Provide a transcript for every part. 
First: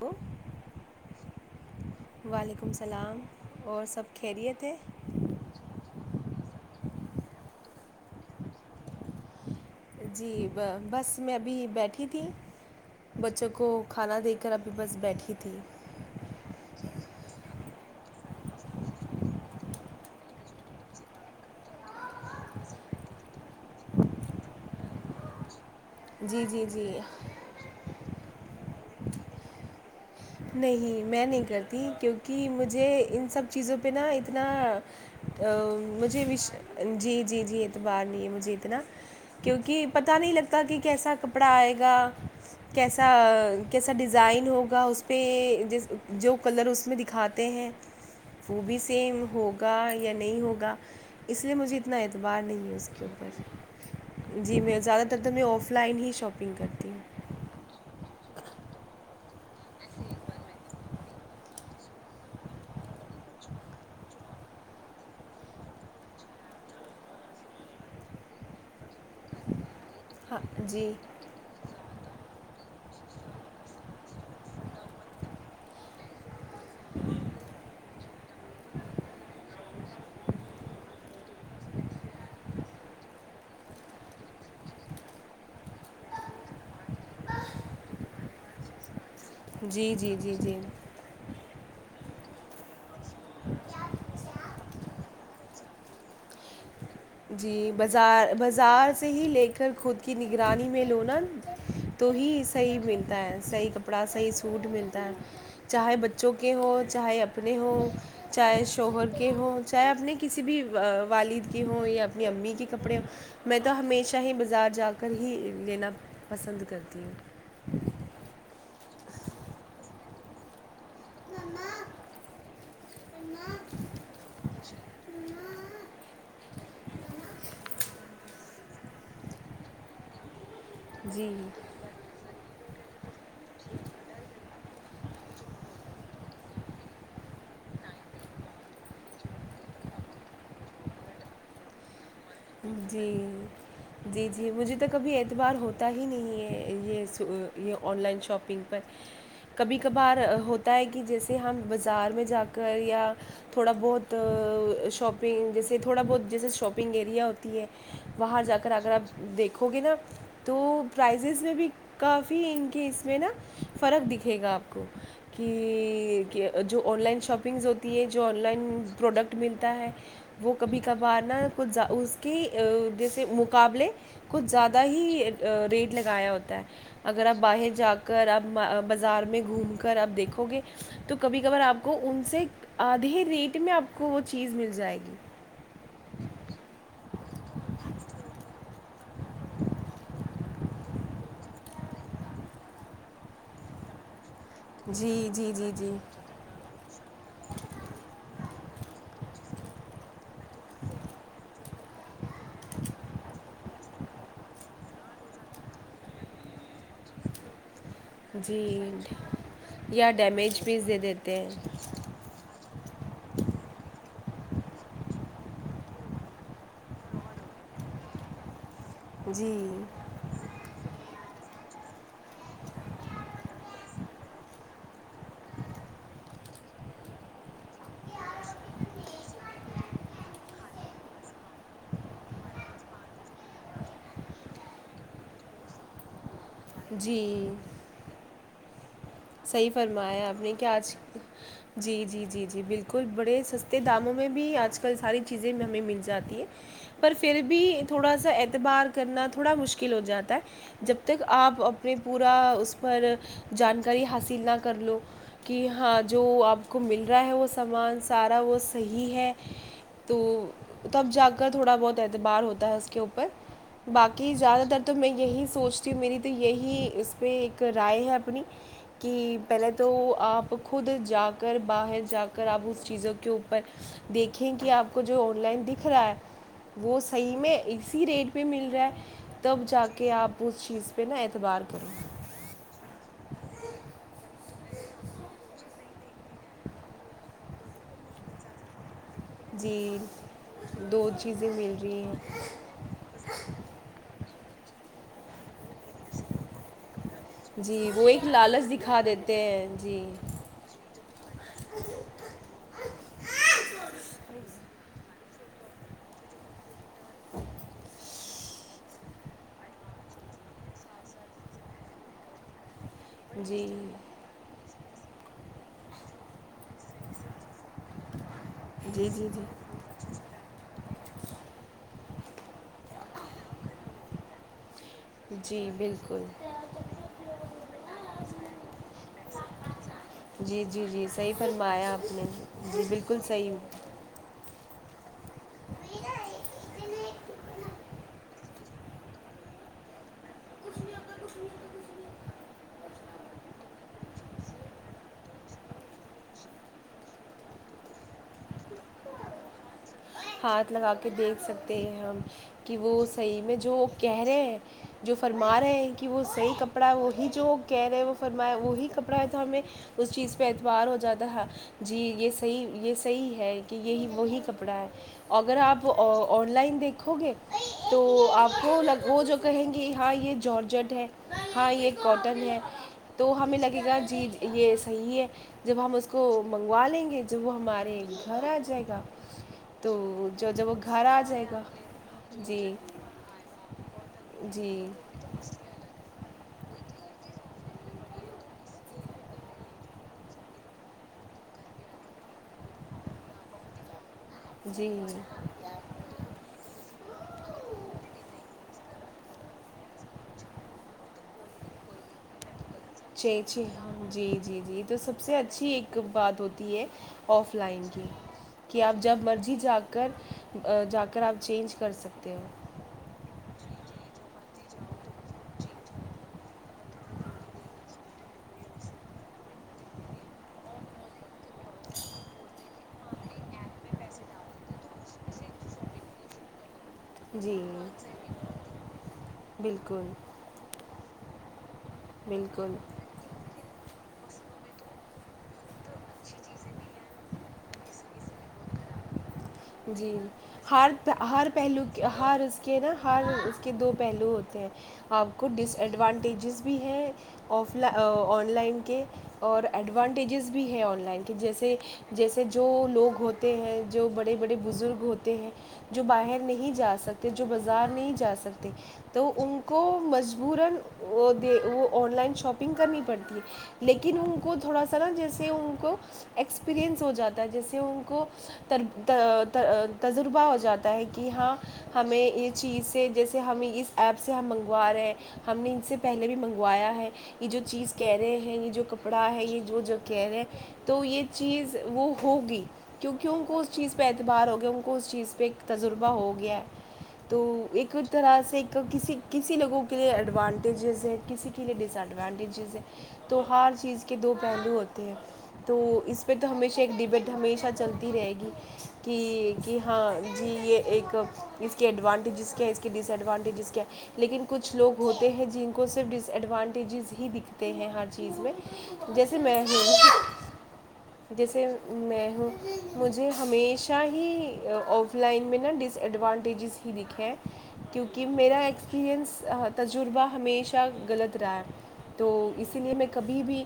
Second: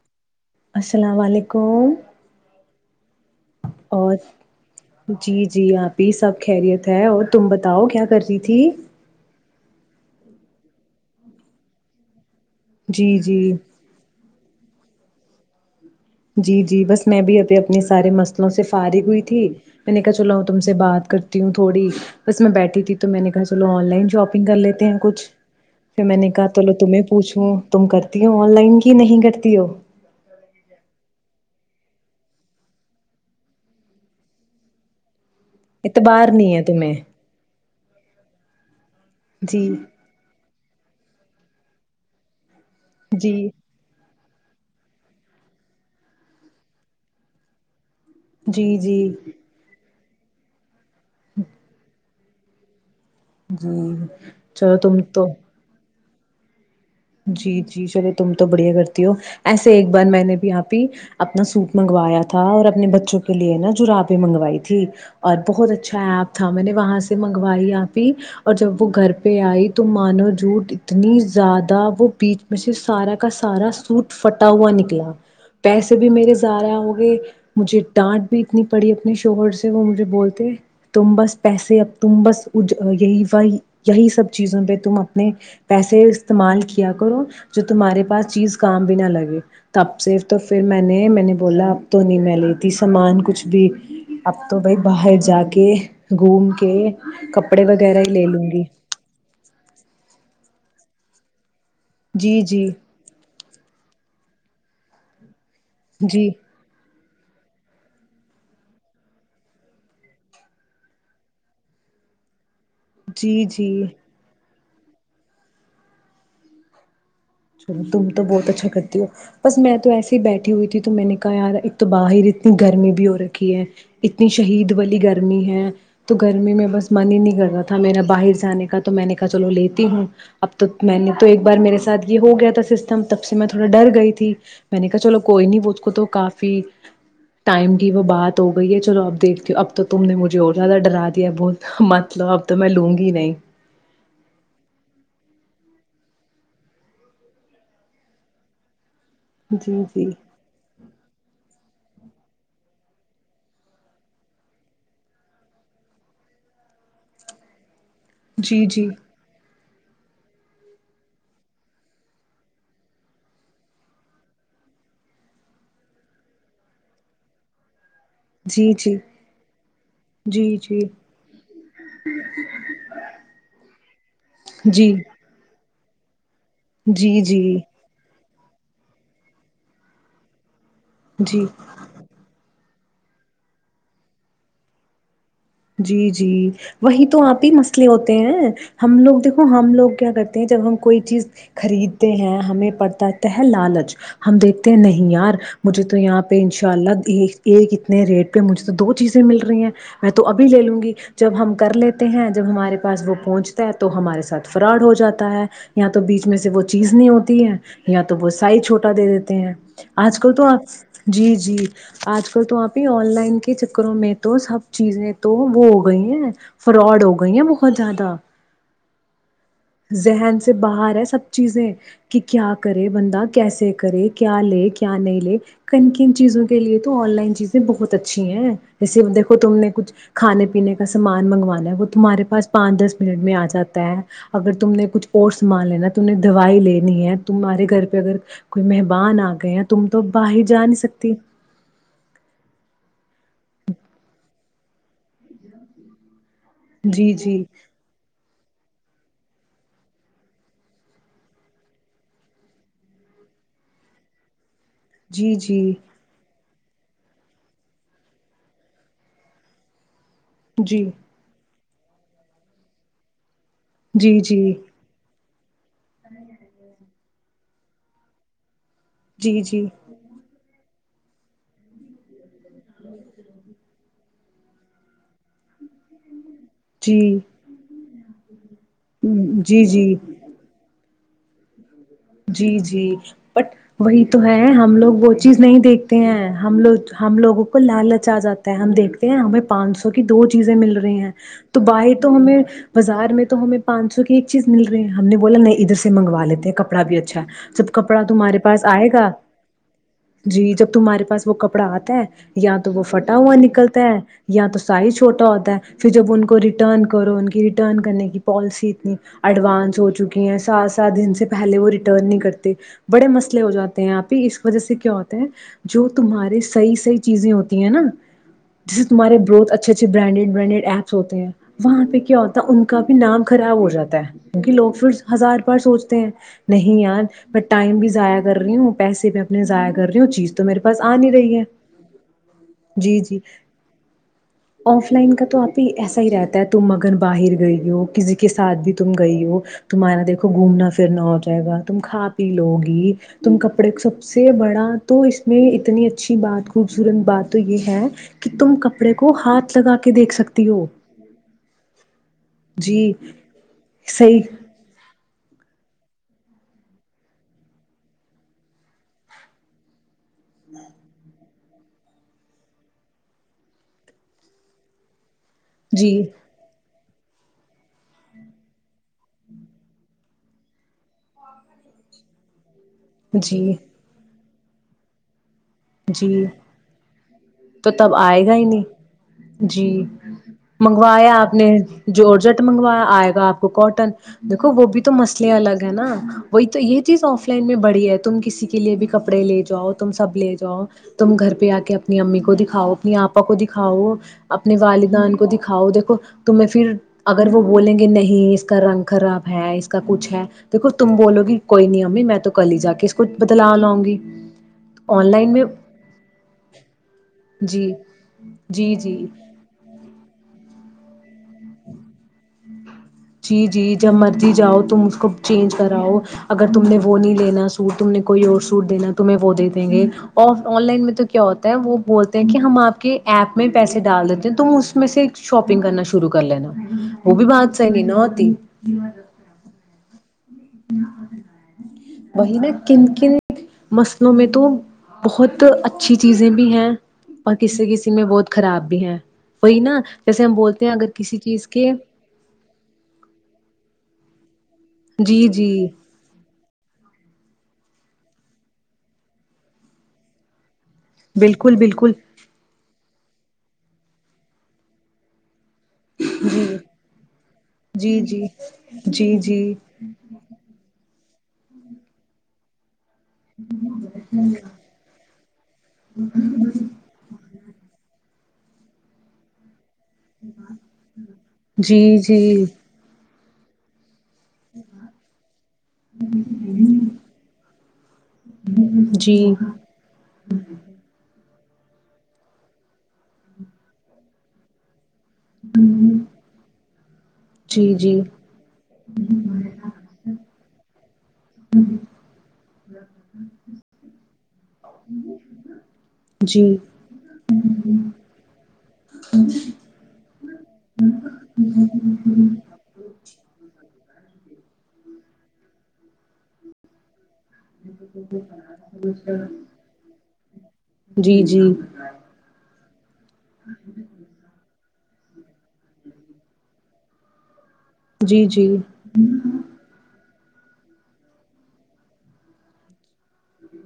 hello السلام علیکم سلام اور جی جی آپ یہ سب خیریت ہے اور تم بتاؤ کیا کر رہی تھی جی بس میں ابھی بیٹھی تھی جی بچوں جی کو کھانا دے کر اب پ بس بیٹھی تھی جی جی بس میں بھی ا اپنے سارے مسئلوں سے فارغ ہوئی تھی میں نے کہا چلو تم سے بات کرتی ہوں تھوڑی بس میں بیٹھی تھی تو میں نے کہا چلو آن لائن شاپنگ کر لیتے ہیں کچھ پھر میں نے جی کہا جی چلو جی تمہیں پوچھوں تم کر تی ہ آن لائن کی نہیں کرتی ہو نہیں میں نہیں کرتی کیونکہ مجھے ان سب چیزوں پہ نا اتنا اعتبار مجھےش نہیں ہے تمہیں جی جی جی اتبار نہیں ہے مجھے اتنا جی کیونکہ پتا نہیں لگتا پتا کہ کیسا کپڑا آئے گا کیسا جی کیسا ڈیزائن ہوگا اس پہس جو کلر اس میں دکھاتے ہیں وہ جی بھی جی سیم ہوگا ینی نہیں ہوگا اس لیے مجھے اتنا انا توبار نہیں ہے اس کی جی چلو تم تو میں آف لائن ہی شاپنگ کرتیوں [inaudible] جی جی چلے تم تو بڑھیا کرتی ہو ایسے ایک بار میں نے بھی آپ ہی اپنا سوٹ منگوایا تھا اور اپنے بچوں کے لیے نا جرابیں منگوائی تھی اور بہت اچھا ایپ تھا میں نے وہاں سے منگوائی آپ ہی اور جب وہ گھر پہ آئی تو مانو ہاں جوٹ جی اتنی زیادہ وہ بیچ میں سے سارا کا سارا سوٹ فٹا ہوا نکلا پیسے بھی میرے زاارا ہو گئے مجھے ڈانٹ بھی اتنی پڑی اپنے شوہر سے وہ مجھے بولتے تم بس پیسے ا تم بس یہی یہی سب چیزوں پہ تم اپنے پیسے استعمال کیا کرو جو تمہارے پاس چیز کام بھی نہ لگے جی تب جی سے جی تو جی پھر میں نے میں نے بولا تو نہیں میں لیتی سامان کچھ بھی اب تو بھائی باہر جا کے گھوم کے کپڑے جی وغیرہ ہی لے بازار لوں گی بازار سے ہی لے کر خود کی ن گگر رانی میں لوونن تو ہی جی جی صحیح منتا ہے صحیح کپڑا صحیح سوڈ ملتا ہے چاہے جی بچوں کے ہ چاہے اپنے ہوں چاہے شوہر کے ہوں چاہے اپنے کسی بھی والد کے ہوں یا اپنی امی کی کپڑے جی میں تو جی ہمیشہ ہی بس بازار جا کر ہی لینا پسند کرتی ہوں چلو تم تو بہت اچھکت ہو بس میں تو ایس ہی بیٹھی ہوئی تھی تو تو میں نے کہا یار ایک تو باہر اتنی گرمی بھی ہو رکھی ہے اتنی شہید والی گرمی ہے تو گرمی میں بس من ہی نہیں کر رہا تھا میرا باہر جانے کا تو میں نے کہا چلو لیتی ہوں اب تو میں نے تو ایک جی بار میرے ساتھ یہ ہو گیا تھا سسٹم تب سے میں تھوڑا ڈر گئی تھی میں نے کہا چلو کوئی نہیں وہ اس کو تو کافی ٹائم کی وہ بات ہو گئی ہے چلو اب دیکھتی ہو اب تو تم نے مجھے اور زیادہ ڈرا دیا بہت مطلب جی جی جی مجھے تو کبھی اعتبار ہو پت ہی نہیں ہے یہ یہ آن لائن شاپنگ پر کبھی جی جی کبھار ہوتا ہے کہ جیسے ہم بازار میں جا کر یا تھوڑا بہت شاپنگ جیسے تھوڑا بہت جیسے شاپنگ ایریا ہو ت باہر جا جی کر جی آگر آپ دیکھیں وگے نا تو پرائزز میں بھی کافی ان کے اس میں نا فرق دکھے گا آپ کو کہ جو آن لائن شاپنگز ہو ہے جو آن لائن جی جی پروڈکٹ ملتا ہے وہ جی کبھی جی کبھار نہ کچھ اس جیسے مقابلے کچھ زیادہ جی ہی ریٹ لگایا ہوتا جی اگر آپ جی باہر جا کر اب بازار میں گھوم کر اب دیکھو گے تو کبھی جی کبار آپ کو ان سے آدھے ریٹ میں آپ کو وہ چیز مل جائے گی جی جی وہی تو آپ ہی مسئلے ہوتے ہیں ہم لوگ دیکھو ہم لوگ کیا کرتے ہیں جب ہم کوئی چیز خریدتے ہیں ہمیں پڑتاتا ہے لالچ ہم دیکھتے ہیں نہیں جی یار جی جی مجھے جی تو یہاں پہ ان شاء اللہ ایک اتنے ریٹ پہ مجھے تو دو چیزیں مل رہی ہیں اچھا تو ابھی لے لوں گی جب ہم کر لیتے ہیں جب ہمارے پاس وہ پہنچتا ہے تو ہمارے ساتھ فراڈ ہو جاتا ہے یا تو بیچ میں سے وہ چیز نہیں ہوتی ہے یا تو وہ سائز جی چھوٹا دے دیتے ہیں یا آج کل تو آپ ڈیمیج پیس دے جی دیتے جی ہیں آج کل تو آپ ہی آن لائن کے چکروں میں تو سب چیزیں تو وہ ہو گئی ہیں فراڈ ہو گئی ہیں بہت زیادہ جی ذہن سے باہر ہے سب چیزیں کہ کیا کرے بندہ کیسے کرے کیا لے کیا نہیں لے کن کن چیزوں کے لیے تو آن لائن چیزیں بہت اچھی ہیں جیسے دیکھو تم نے کچھ کھانے پینے کا سامان منگوانا ہے وہ تمہارے پاس پانچ دس منٹ میں آ جاتا ہے اگر تم نے کچھ اور سامان لینا تم نے ائی لینی ہے جی تمہارے گھر پہ اگر کوئی م صحیح فرمایا آپ نے کیا آج سکتی جی جی جی جی بالکل بڑے سستے داموں میں بھی آج کل ساری چیزیں ہمیں مل جاتی ہیں جی پر پھر جی بھی تھوڑا سا بار کرنا تھوڑا مشکل ہو جاتا ہے جب تک آپ اپنے پورا اس پر جان کی حاصل نہ [inaudible] کر لو جی کہ جی ہاں جو آپ کو مل رہا ہے وہ سامان سارا وہ صحیح ہے تو جی تب جا کر تھوڑا بہت اعتبار ہوتا ہے اس کے اوپر جی باقی جی زیادہ تر تو میں یہی سوچتی ہوں میری تو یہی اس پ ایک رائے ہے اپنی کہ جی جی پہلے تو آپ خود جا کر باہر جا خر آاب اس چیزوں کے اوپر دیکھیں کہ آپ کو جو آن لائن دکھ رہا ہے وہ جی صحیح میں اس سی ریٹ [inaudible] مل رہا ہے تب جی جا جی کے آپ اس چیز پ پہنا اعتبار کرو جی جی بٹ وہی تو ہے ہم لوگ وہ چیز نہیں دیکھتے ہیں ہم لوگ ہم لوگوں کو لالچ آ جاتا ہے ہم دیکھ ہمیں پانچ سو جی کی دو چیزیں مل رہی دو ہیں چیزیں تو مل باہر رہی تو ہمیں ہیں بازار میں تو ہمیں پانچ سو کی ایک چیز مل رہی ہے ہم نے بولا نہیں ادھر سے منگوا لیتے ہیں کپڑا بھی اچھا ہے جب جی کپڑا وہ ایک تمہارے پاس لالچ آئے دکھا گا دیتے ہیں جی جب تمہارے پاس وہ کپڑا آتا ہے یا تو وہ فٹا ہوا نکلتا ہے یا تو سائز چھوٹ ہوتا ہے پھر جب ان کو ریٹرن کرو ان کی ریٹرن کرنے کی پالیسی اتنی ایڈوانس ہو چکی ہے سات سات دن سے پہلے وہ ریٹرن نہیں کرتے بڑے مسئے ہو جی جاتے ہیں آپ ہی اس وجہ سے ہوتا ہیں جو تمہارے سے صحی چیزیں ہوتی ہیں نا جسے جی تمہارے جی بروتھ جی اچھے اچھےرانڈیڈ برانڈڈ ایپس ہوتے ہیں وہاں پہ کیا ہوتے ان کا بھی نام خراب ہو جاتا ہے کیونکہ لوگ پھر ہزار بار جی سوچتے ہیں بالکل نہیں ار ب ٹائم بھی ضائع کر رہی ہوں پیسے بھی اپنے ضائع کر رہی ہوں چیز تو میرے جی پاس جی آ جی نہیں صحیح رہی ہے فرمایا آپ نے جی جی بالکل صحیح آف لائن کا تو آپ ہی ایسا ہی رہتا ہے ت مگن باہر گئی ہو کسی کے ساتھ بھی تم گئی ہو تمہارا دیکھو گھومناھر پنا ہو جائے گا تم کھا پی لو گی تم کپڑے کو سب سے بڑا تو اس میں اتنی اچھی بات خوبصورت بات تو یہ ہے کہ تم کپڑے کو ہاتھ لگا کے دیکھ سکتی ہو ہاتھ لگا کے دیکھ سکتے ہیں ہم کہ جی وہ صحیح میں جو صحیح کہہ رہے ہیں جو فرما رہے ہیں کہ کہ وہ صحیح کپڑا ہے وہی جو کہہ رہے ہیں وہ فرمایا وہی کپڑا ہے تو ہمیں اس چیز پہ اعتبار ہو جاتا تھا جی یہ صحیح یہ صحیح ہے کہ یہی وہی کپڑا ہے اگر آپ جی آن لائن دیکھ و گے تو آپ کوگ وہ جو کہیں گے ہاں یہ جارجٹ ہے ہاں یہ کاٹن ہے تو جی ہمیں لگے گا جی یہ صحیح ہے جب ہم اس کو جی منگوا لیں گے جب وہ تو تب ہمارے آئے گا ہی گھر آ نہیں جائے گا جی تو جو جب وہ گھر منگوایا آ آپ جائے نے گا جوڑ جٹ جی منگوایا آئے گا آپ کو کاٹن دیکھو وہ بھی جی تو مسئلے الگ ہے نا وہی تو یہ چیز آف لائن میں بڑی ہے تم کسی کے لیے بھی کپڑے لے جاؤ تم سب لے جؤ جاؤ تم گھر پہ آ کے اپنی امی کو دکھاؤ اپنی آپا کو دکھاؤ اپنے جی والدین کو دکھاؤ دیکھو تمیں پھر اگر وہ بولیں گے نہیں اس کا رنگ خراب ہے اس کا کچھ ہے دیکھو تم بولو گی کوئی نہیں امی میں تو کل ہی جا کے اس کو اچھ بدلا اچھ لاؤں گی ہاں جی جی جی تو آن سب لائن سے میں اچھ اچ ایک بات ہوتی ہے آف جی لائن کی جی کہ آپ جی جب مرضی جا کر [inaudible] اگر آپ چینج کر سکتے ہو جی جی جب مرضی جاؤ تم اس کو چینج کراؤ اگر تم نے وہ نہیں لینا سوٹ تم نے کوئی اور سوٹ دینا تمہیں وہ دے دیں گے آن لائن میں تو کیا ہوتا ہے وہ بولتے ہیں کہ ہم آپ کے ایپ میں پیسے ڈال دیتے ہیں تم اس میں سے شاپنگ کرنا شروع کر لینا وہ بھی بعد جی [inaudible] [inaudible] بالکل وہی نا بالکل کن کن مسل ممی تو بہت اچ اچھی چیزیں بھی ہیں کسی کسی میں بہت خراب بھی ہیں وہی نا جی جیسے ہم بولتے ہیں اگر ہر کسی چیز ہر پہلو کے ہر اس کے نا ہر اس کے دو پہلوود ہیں آپ جی کو جی ڈس ایڈوانٹیجز بھی ہیں آف لائ آن لائن کے اور ایڈوانٹیجز بھی بھی ہے آن لائن کہ بالکل جیسے بالکل جیسے جو لوگ ہوتے ہیں جو بڑے بڑے بڑے بزرگ ہوتے ہیں جو باہر نہیں جا سکتے جو بازار جی نہیں جی جا سکتے جی تو جی ان کو مجبورا وہ وہ آن لائن شاپنگ کرنی تھی پڑتی ہے لیکن ان کو تھوڑا سا نا جیسے ان کو ایکسپیرئنس ہو جاتا جیسے ان کو تربو تو تجربہ ہو جاتا ہے کہ ہاں جی ہمیں جی یہ چیز سے جیسے سے ہمیں اس ایپ سے ہم منگوا رہے ہیں ہم نے ان سے پہلے بھی منگوایا ہے یہ جو چیز کہہ رہے ہیں یہ جو کپڑا جی ہے یہ جو جو کہہ رہے ہیں تو یہ چیز وہ ہوگی کیونکہ ان کو چیز پہ اعبار گئے وہ کو اس چیز پہ ایک تجربہ ہو گیا تو جی ایک جی اور طرح سے ایک کسی کسی لوگوں کے لیے ایڈوانٹیجز ہے کسی کے لیے ڈس ایڈوانٹیجیز ہے تو ہر چیز کے دو پہلو ہوتے ہیں تو اس پہ جی تو ہمیشہ ایک ڈبیٹ ہمیشہ چلتی رہے گی کہ کہ ہاں جی یہ ایک اس کے ایڈوانٹیجس کیا اس کے ڈس ایڈوانٹیج کیا لیکن کچھ لوگ ہوتے ہیں جن کو صرف ڈس ایڈوانٹیجز ہی دکھتے تے ہیں ہر چیز میں جیسے میں جی ہوں جی جیسے میں ہوں مجھے ہمیشہ ہی آف لائن میں نا ڈس ایڈوانٹیجز ہی دکھیں جی کیونکہ جی میرا ایکسپییرئنس تجربہ ہمیشہ غلط رہا ہے تو اسی لیے میں کبھی بھی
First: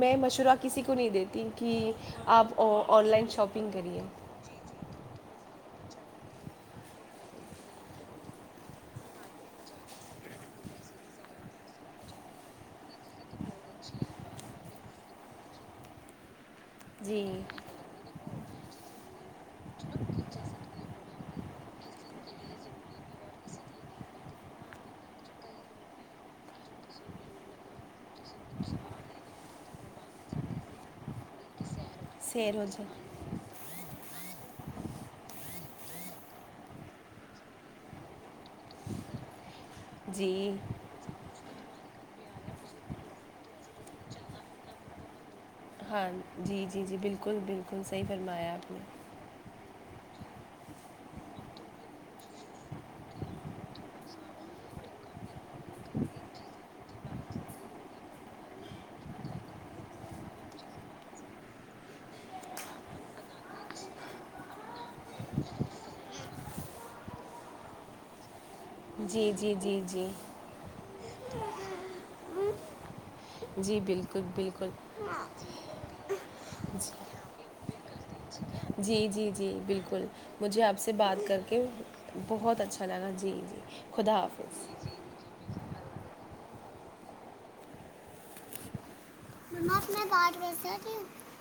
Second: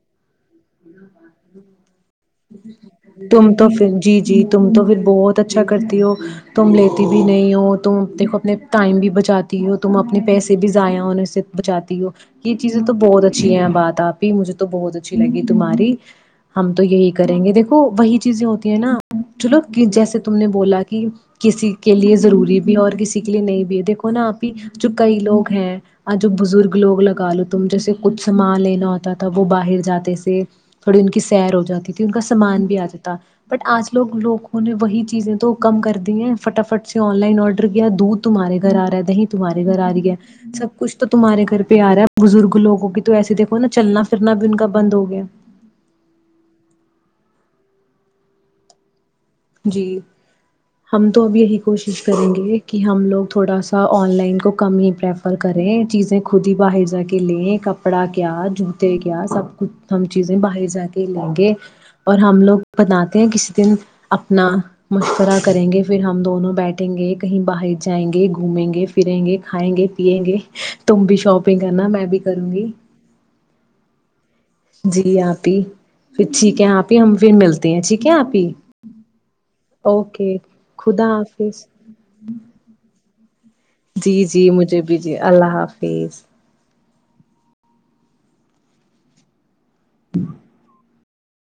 میں مشورہ کسی کو نہیں دیتی کہ آپ آن لائن ش توھر جی جی تم تو پھر بہت اچھا کرتی ہو تم لیتی بھی نہیں ہو تم دیکھو اپنے ٹائم بھی بچاتی ہو تم اپنے پیسے بھی ضائع ہونے سے بچاتی ہو یہ چیز تو بہت اچھی ہے باتپ ہی مجے تو بہت اچ اچھی لگی تو ماری ہم تو یہی جی کریں گے دیکھو وہی چیزیں ہوتی ہیں نا چلو جیسے تم نے بولا کہ کسی کے لیے ضروری بھی ہے اور کسی کے لیے نہیں بھی ہے دیکھو نا اپھی جو کئی لوگ ہیں آ جو بزرگ لوگ لگا لو تم جیسے کچھ مال لینا ہوتا تھا وہ ب [inaudible] تھوڑی ان کی سیر ہو جاتی ان کا سیر سامان ہو بھی آ جائے جاتا بٹ آج لوگ لوگوں نے وہی چیزیں تو کم کر دی ہیں فٹافٹ سے آن لائن آرڈر کیا دودھ تمہارے گھر آ رہا ہے دی تمہےھر آ رہی ہے جی سب کچھ تو تمہارے گھر پیار ہے بزرگ لگوں کی تو ایسے دھو نا چلنا پھرنا بھی ان کا بند ہوگا [inaudible] ہاں جی جی جی بالکل بالکل صحیح فرمایا آپ نے جی ہم تو اب یہی کوشش کریں گے کہ ہم لوگ تھوڑا سا آن لائن کو کم ہی پریفر کریں چیزیں خود ہی باہر جا کے لیں کپڑا کے کیا جوتے کیا سب کچھ ہم چیزیں باہر جا کے لیں گے اور ہم لوگ بناتے ہیں کسی دن اپنا مشورہ کریں گے پھر ہم دونوں بیٹھیں گے کہیں باہر جائیں گے گھومیں گے پھریں جی گے جی کھائیں جی گے جی پیئیں گے تم بھی شاپنگ کرنا میں بھی کروں گی جی بالکل بالکل جی آپ ہی پھر ٹھیک ہے آپ ہی ہم پھر ملتے ہیں ٹھیک ہے آپ ہی جی جی جی بالکل اوکے مجھے آپ سے خدا بات کر کے حافظ بہت اچھا لگا جی جی جی جی خدا جی حافظ مجھے بھی جی اللہ حافظ تیس اپ میں گانج بج سے تھی